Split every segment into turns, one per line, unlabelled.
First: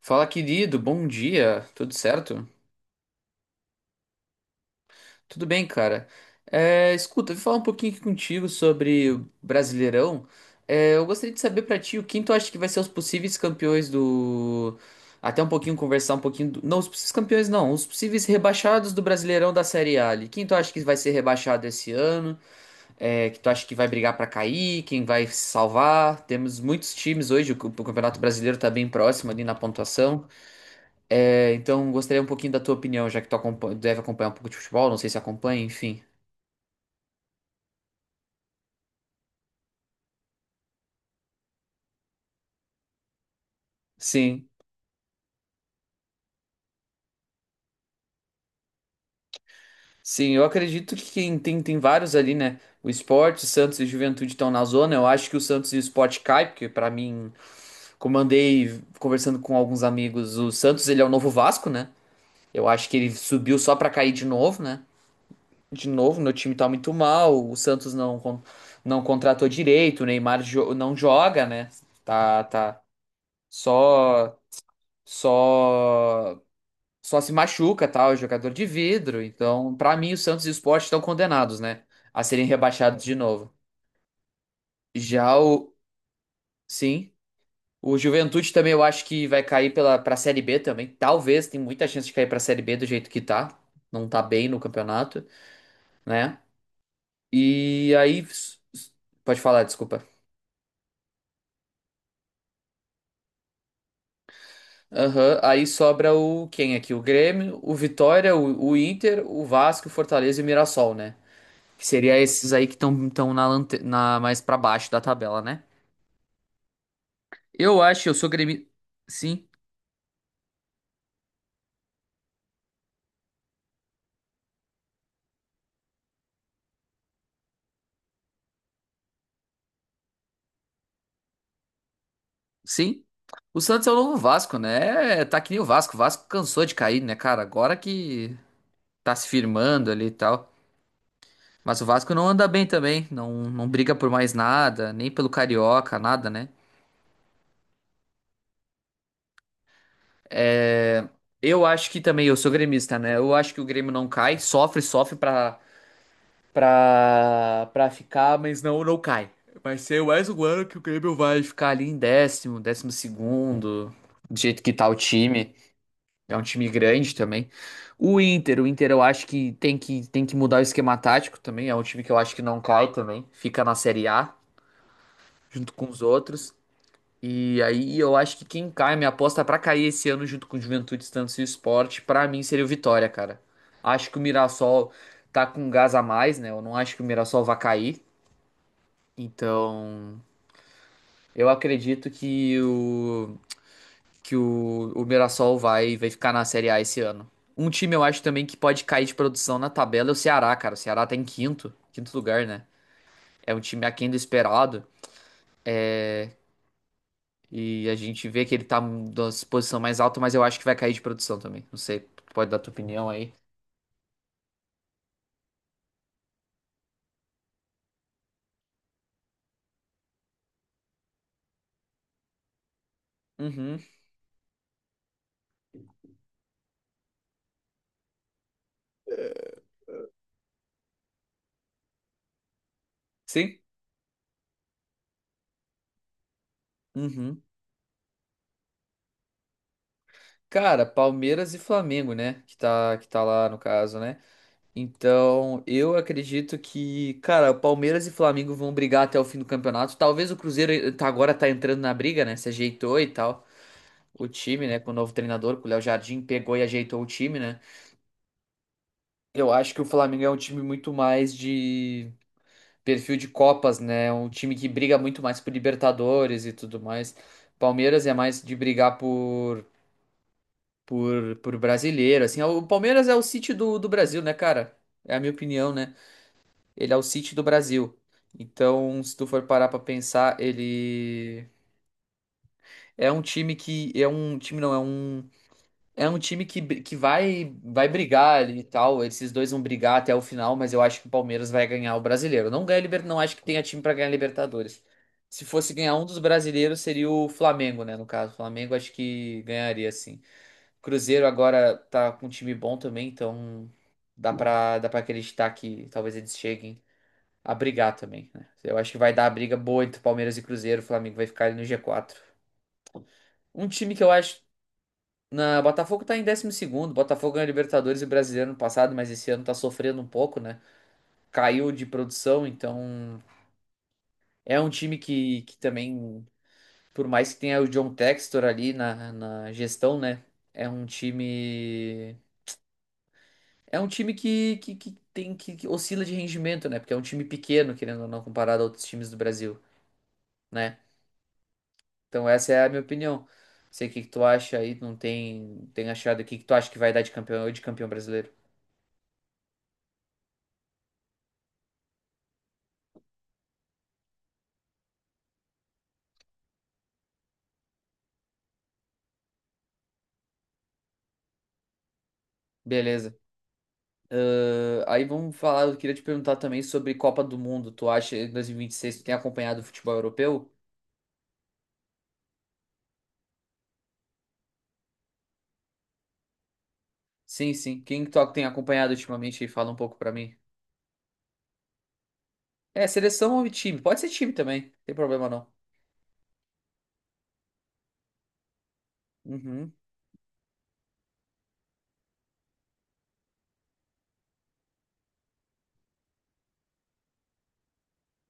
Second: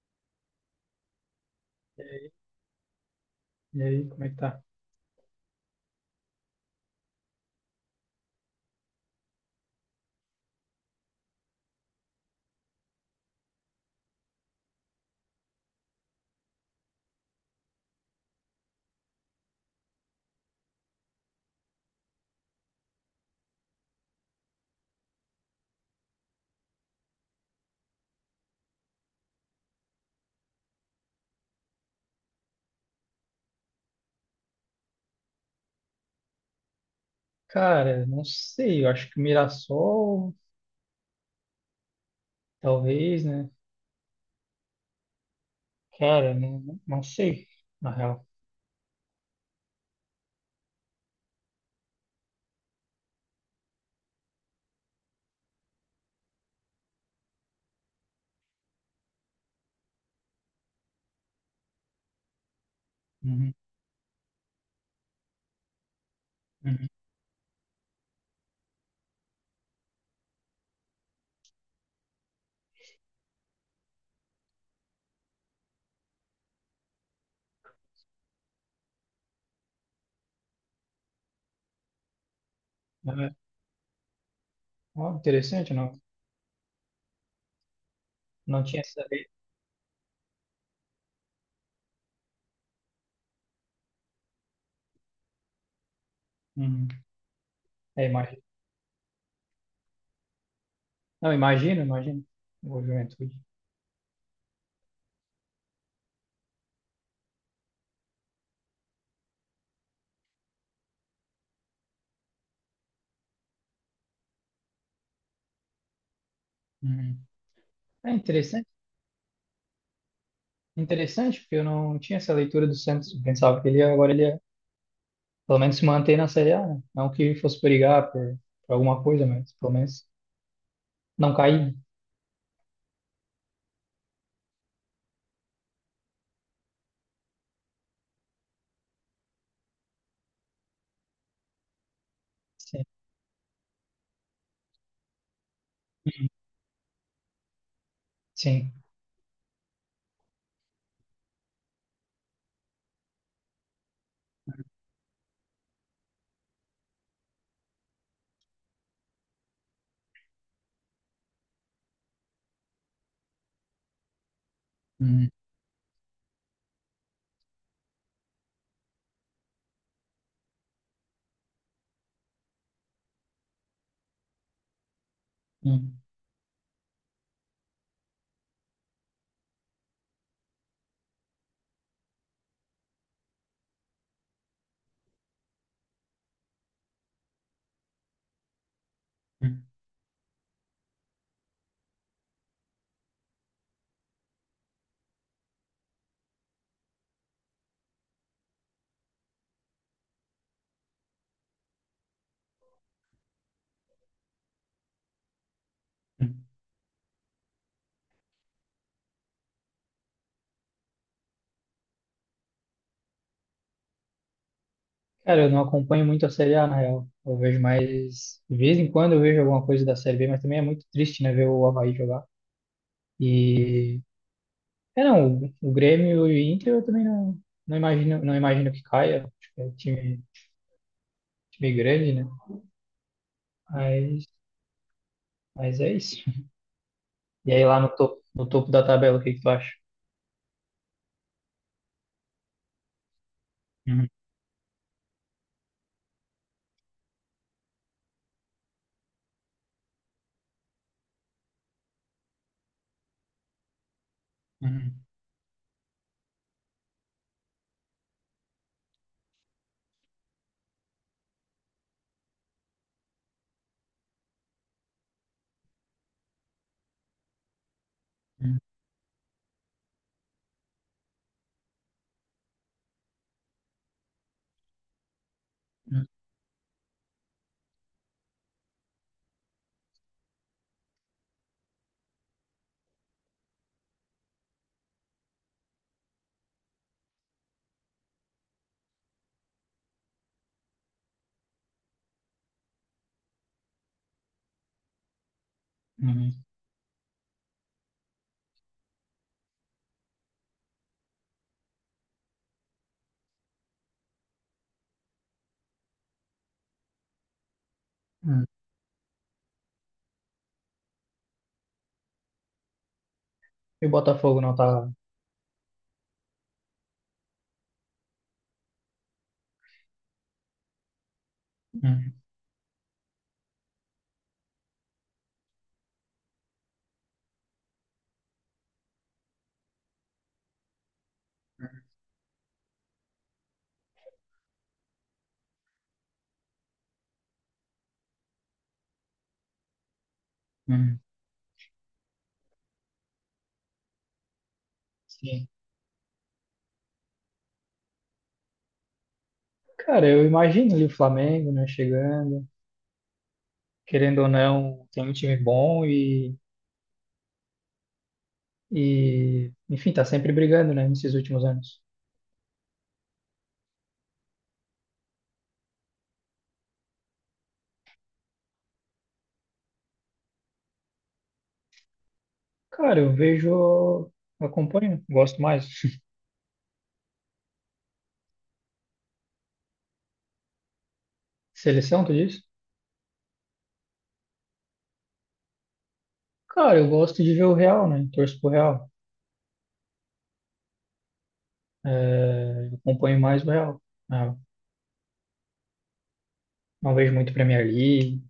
Fala, querido, bom dia, tudo
E aí,
certo?
como é que tá?
Tudo bem, cara. É, escuta, vou falar um pouquinho aqui contigo sobre o Brasileirão. É, eu gostaria de saber pra ti o quem tu acha que vai ser os possíveis campeões do. Até um pouquinho conversar um pouquinho. Não, os possíveis campeões não, os possíveis rebaixados do Brasileirão da Série A ali. Quem tu acha que vai ser rebaixado esse ano? É, que tu acha que vai brigar pra cair? Quem vai se salvar? Temos muitos times hoje, o Campeonato Brasileiro tá bem próximo ali na pontuação. É, então, gostaria um pouquinho da tua opinião, já que tu deve acompanhar um pouco de futebol, não sei se acompanha, enfim.
Cara, não sei, eu acho que Mirassol, talvez, né?
Sim,
Cara, não sei, na real.
sim, eu acredito que quem tem vários ali, né? O Sport, o Santos e o Juventude estão na zona. Eu acho que o Santos e o Sport cai, porque pra mim, como andei conversando com alguns amigos, o Santos ele é o novo Vasco, né? Eu acho que ele
Uhum,
subiu só pra cair de novo, né? De novo, meu time tá
uhum.
muito mal, o Santos não, não contratou direito, o Neymar não joga, né? Tá, tá. Só. só só se machuca, tal, é jogador de vidro. Então, pra mim, o Santos e o Sport estão condenados, né, a serem rebaixados de
Ah,
novo.
ó,
Já
interessante,
o,
não,
sim, o Juventude
não
também
tinha
eu
essa
acho que
ideia.
vai cair pela para Série B também. Talvez, tem muita chance de cair pra Série B do jeito que tá. Não tá bem no campeonato, né?
Uhum.
E
É,
aí
imagina.
pode falar, desculpa.
Não, imagina, imagina. O Juventude.
Aham, aí sobra o quem aqui? O Grêmio, o Vitória, o Inter, o Vasco, o Fortaleza e o Mirassol, né? Que seria esses aí que estão na mais pra baixo da tabela, né?
Uhum.
Eu acho,
É
eu sou
interessante,
gremista. Sim,
interessante, porque eu não tinha essa leitura do Santos. Eu pensava que agora ele ia, pelo menos, se manter na Série A, né? Não que fosse brigar por alguma coisa, mas pelo menos não cair.
sim. O Santos é o novo Vasco, né? É, tá que nem o Vasco. O Vasco cansou de cair, né, cara? Agora que tá se firmando ali e tal. Mas o Vasco não anda bem
Sim,
também. Não briga por mais nada, nem pelo Carioca,
uhum,
nada, né?
sim.
É, eu acho que também, eu sou gremista, né? Eu acho que o Grêmio não cai, sofre, sofre pra ficar, mas não, não cai. Vai ser mais um ano que o Grêmio vai ficar ali em décimo, décimo segundo, do jeito que tá o
Uhum.
time. É um time grande também. O Inter eu acho que tem que mudar o esquema tático também. É um time que eu acho que não cai também. Fica na Série A, junto com
Uhum.
os outros. E aí eu acho que quem cai, minha aposta pra cair esse ano junto com o Juventude, Estância e Sport, pra mim seria o Vitória, cara. Acho que o Mirassol tá com gás a mais, né? Eu não acho que o Mirassol vai cair. Então, eu acredito que o que o Mirassol vai ficar na Série A esse ano. Um time eu acho também que pode cair de produção na tabela é o Ceará, cara. O Ceará tá em quinto, quinto lugar, né? É um time aquém do esperado e a gente vê que ele tá na posição mais alta, mas eu acho que vai cair de produção também. Não sei, tu pode dar tua opinião aí.
Cara, eu não acompanho muito a Série A, na real. Eu vejo mais. De vez em quando eu vejo alguma coisa da Série B, mas também é muito triste, né, ver o Avaí jogar.
Uhum.
E. É, não, o Grêmio e o Inter eu também não imagino, não imagino que caia. Acho que é time grande, né?
Sim.
Mas, mas é isso.
Uhum.
E aí lá no topo, no topo da tabela, o que que tu acha?
Cara, Palmeiras e Flamengo, né? Que tá lá no caso,
Uhum,
né? Então, eu acredito que, cara, Palmeiras e Flamengo vão brigar até o fim do campeonato. Talvez o Cruzeiro agora tá entrando na briga, né? Se ajeitou e tal. O time, né, com o
uhum,
novo treinador, com o Léo Jardim, pegou e ajeitou o time, né? Eu acho que o Flamengo é um time muito mais de perfil de Copas, né? Um time que briga muito mais por Libertadores e tudo mais. Palmeiras é mais de
uhum,
brigar por brasileiro, assim. O Palmeiras é o City do Brasil, né, cara? É a minha opinião, né?
uhum,
Ele é o City do Brasil. Então, se tu for parar pra pensar, ele é um time que é um time não, é um time que vai brigar ali e tal. Esses dois vão brigar até o final, mas eu acho que o Palmeiras vai ganhar o Brasileiro. Não ganha não acho que tenha time pra ganhar Libertadores. Se fosse ganhar um dos
uhum,
brasileiros, seria o Flamengo, né, no caso. O Flamengo acho que ganharia sim. Cruzeiro agora tá com um time bom também, então dá para acreditar que talvez eles cheguem a brigar também,
uhum.
né? Eu acho que vai dar a briga boa entre Palmeiras e Cruzeiro, o Flamengo vai ficar ali no G4. Um
E o
time que eu acho.
Botafogo não tá.
Botafogo tá em décimo segundo. Botafogo ganhou Libertadores e Brasileiro no passado, mas esse ano tá sofrendo um pouco, né? Caiu de
Uhum,
produção, então é um time que também, por mais que tenha o John Textor ali na gestão, né? É um time. É um time que oscila de rendimento, né? Porque é um time pequeno, querendo ou não, comparado a outros times do Brasil, né?
uhum.
Então essa é a minha opinião. Sei o que que tu acha aí, não
Sim.
tem achado o que que tu acha que vai dar de campeão brasileiro.
Cara, eu imagino ali o Flamengo, né, chegando. Querendo ou não, tem um time bom e enfim, tá sempre brigando, né, nesses últimos anos.
Beleza. Aí vamos falar, eu queria te perguntar também sobre Copa do Mundo. Tu acha, em 2026 tu tem acompanhado o futebol europeu?
Cara, eu vejo, acompanho, gosto mais.
Sim, sim. Quem que tu tem acompanhado ultimamente aí? Fala um pouco pra mim.
Seleção, tu disse?
É, seleção ou time? Pode ser time também, não tem problema não.
Cara, eu gosto de ver o Real, né, torço pro Real.
Uhum.
É, acompanho mais o Real. Não, não vejo muito Premier League.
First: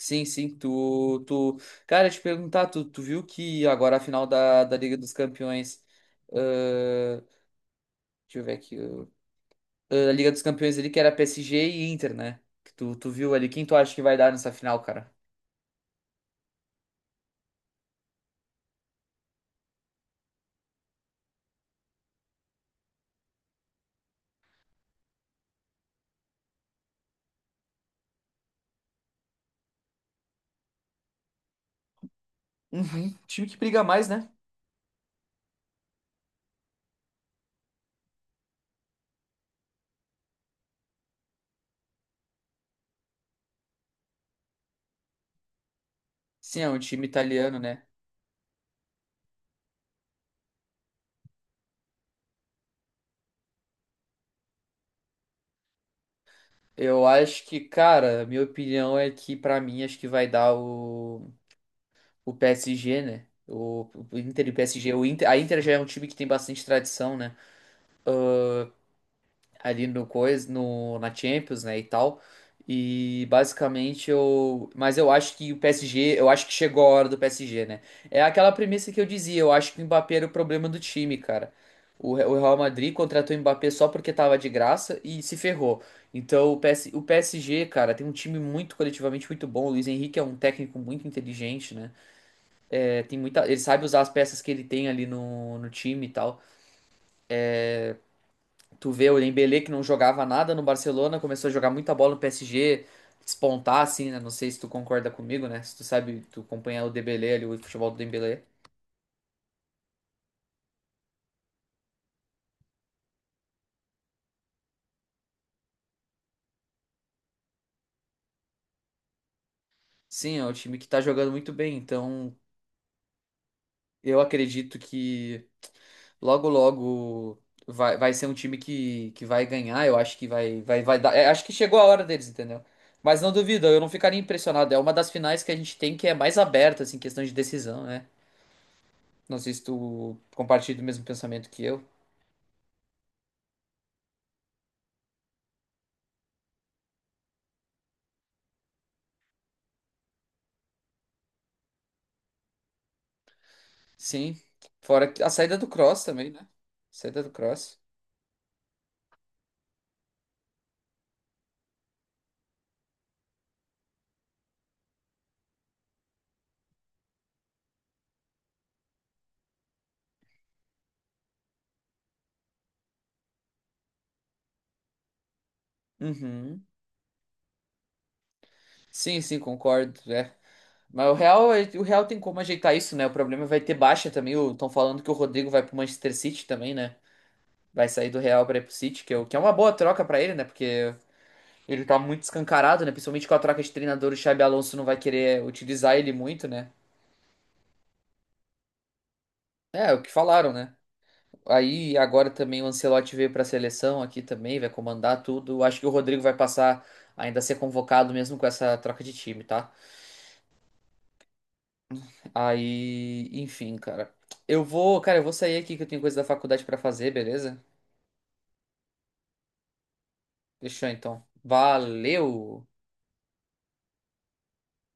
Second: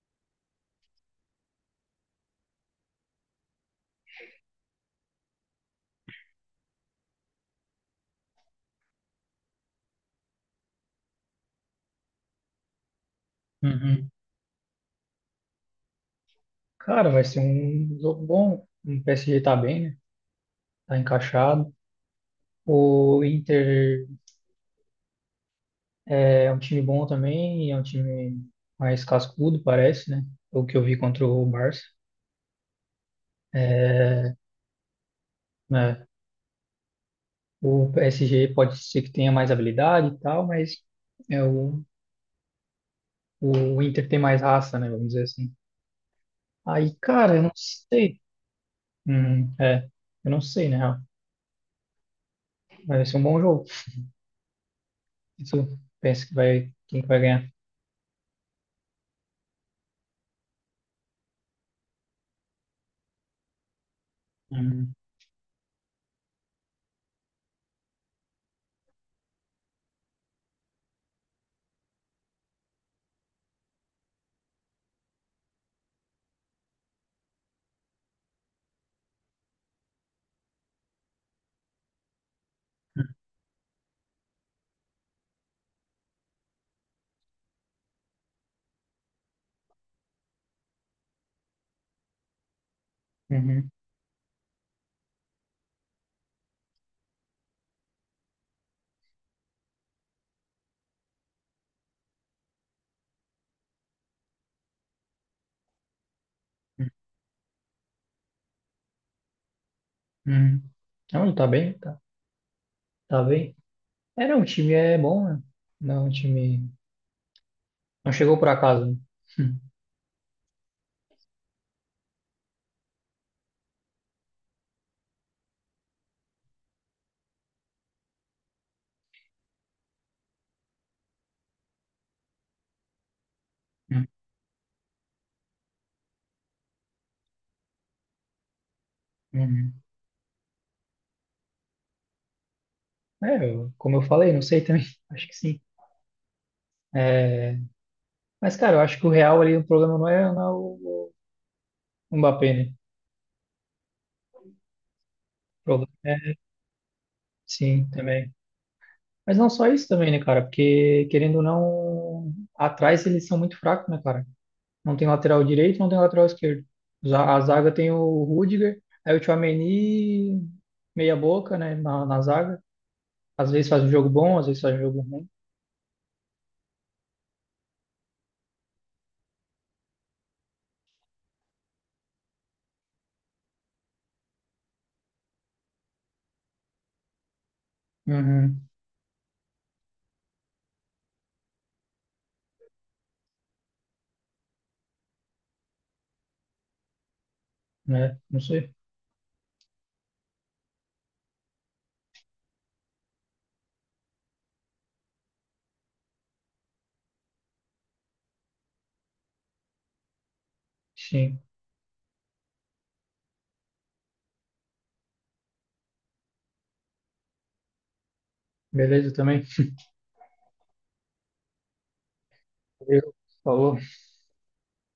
Sim, sim, cara, eu te perguntar, tu viu que agora a final da Liga dos Campeões. ahn, Deixa eu ver aqui. Da Liga dos Campeões ali, que era PSG e Inter, né? Que tu viu ali. Quem tu acha que
Uhum.
vai dar nessa final, cara?
Cara, vai ser um jogo bom. O PSG tá bem, né, tá encaixado. O Inter é é um time bom também, é um time mais cascudo, parece, né? O que eu vi contra o Barça.
Uhum. Time que briga mais, né?
É, né? O PSG pode ser que tenha mais habilidade e tal, mas é, o, o Inter tem mais raça, né? Vamos dizer assim.
Sim, é um
Aí,
time
cara, eu não
italiano, né?
sei. É, eu não sei, né? Vai ser um bom jogo. Isso, pensa que vai, quem
Eu
que vai
acho
ganhar?
que, cara, minha opinião é que pra mim acho que vai dar o PSG, né? O Inter e PSG.
Hum,
O Inter, a Inter já é um time que tem bastante tradição, né? Ali no coisa, no, na Champions, né, e tal. Mas eu acho que o PSG, eu acho que chegou a hora do PSG, né? É aquela premissa que eu dizia, eu acho que o Mbappé era o problema do time, cara. O Real Madrid contratou o Mbappé só porque tava de graça e se ferrou. Então o PSG, cara, tem um time muito coletivamente muito bom. O Luiz Henrique é um técnico muito inteligente, né? É, tem muita, ele
uhum,
sabe usar as peças que ele tem ali no time e tal. Tu vê o Dembélé que não jogava nada no Barcelona, começou a jogar muita bola no PSG, despontar assim, né? Não sei se tu concorda comigo, né? Se tu sabe, tu acompanha o Dembélé ali, o futebol do Dembélé.
uhum. Não, ele tá tá bem. É, não, o time é bom, né? Não, é um time. Não chegou por acaso, né? Hum,
Sim, é um time que tá jogando muito bem, então eu acredito que logo logo vai ser um time que vai ganhar, eu acho que vai dar, é, acho que chegou a hora deles, entendeu? Mas não duvido, eu não
hum,
ficaria impressionado, é uma das finais que a gente tem que é mais aberta assim, em questão de decisão, né? Não
hum,
sei se
hum.
tu compartilha do mesmo pensamento que eu.
É, eu- como eu falei, não sei também. Acho que sim. É, mas, cara, eu acho que o real ali, o problema não é o Mbappé, né?
Sim. Fora a saída
O
do
problema
Cross também,
é,
né? Saída do Cross.
sim, também. Mas não só isso também, né, cara? Porque, querendo ou não, atrás eles são muito fracos, né, cara? Não tem lateral direito, não tem lateral esquerdo. Za- A zaga tem o Rudiger, aí o Tchouaméni, meia boca, né, na zaga. Às vezes faz um jogo bom, às vezes faz um jogo ruim.
Uhum. Sim, sim, concordo. É. Mas o Real, o Real tem como ajeitar isso, né? O problema vai ter baixa também. Estão falando que o Rodrigo vai pro Manchester City também, né? Vai sair do Real para ir
Uhum.
pro City, que é uma boa troca pra ele, né? Porque ele tá muito escancarado, né? Principalmente com a troca de treinador, o Xabi Alonso não vai querer utilizar ele muito, né?
Né? Não sei.
É, o que falaram, né? Aí agora também o Ancelotti veio para a seleção aqui também, vai comandar tudo. Acho que o Rodrigo vai passar ainda a ser convocado mesmo com essa troca de time, tá?
Sim.
Aí, enfim, cara. Eu vou, cara, eu vou sair aqui que eu tenho coisa da faculdade para fazer, beleza?
Beleza também?
Fechou então. Valeu.
Valeu. Falou.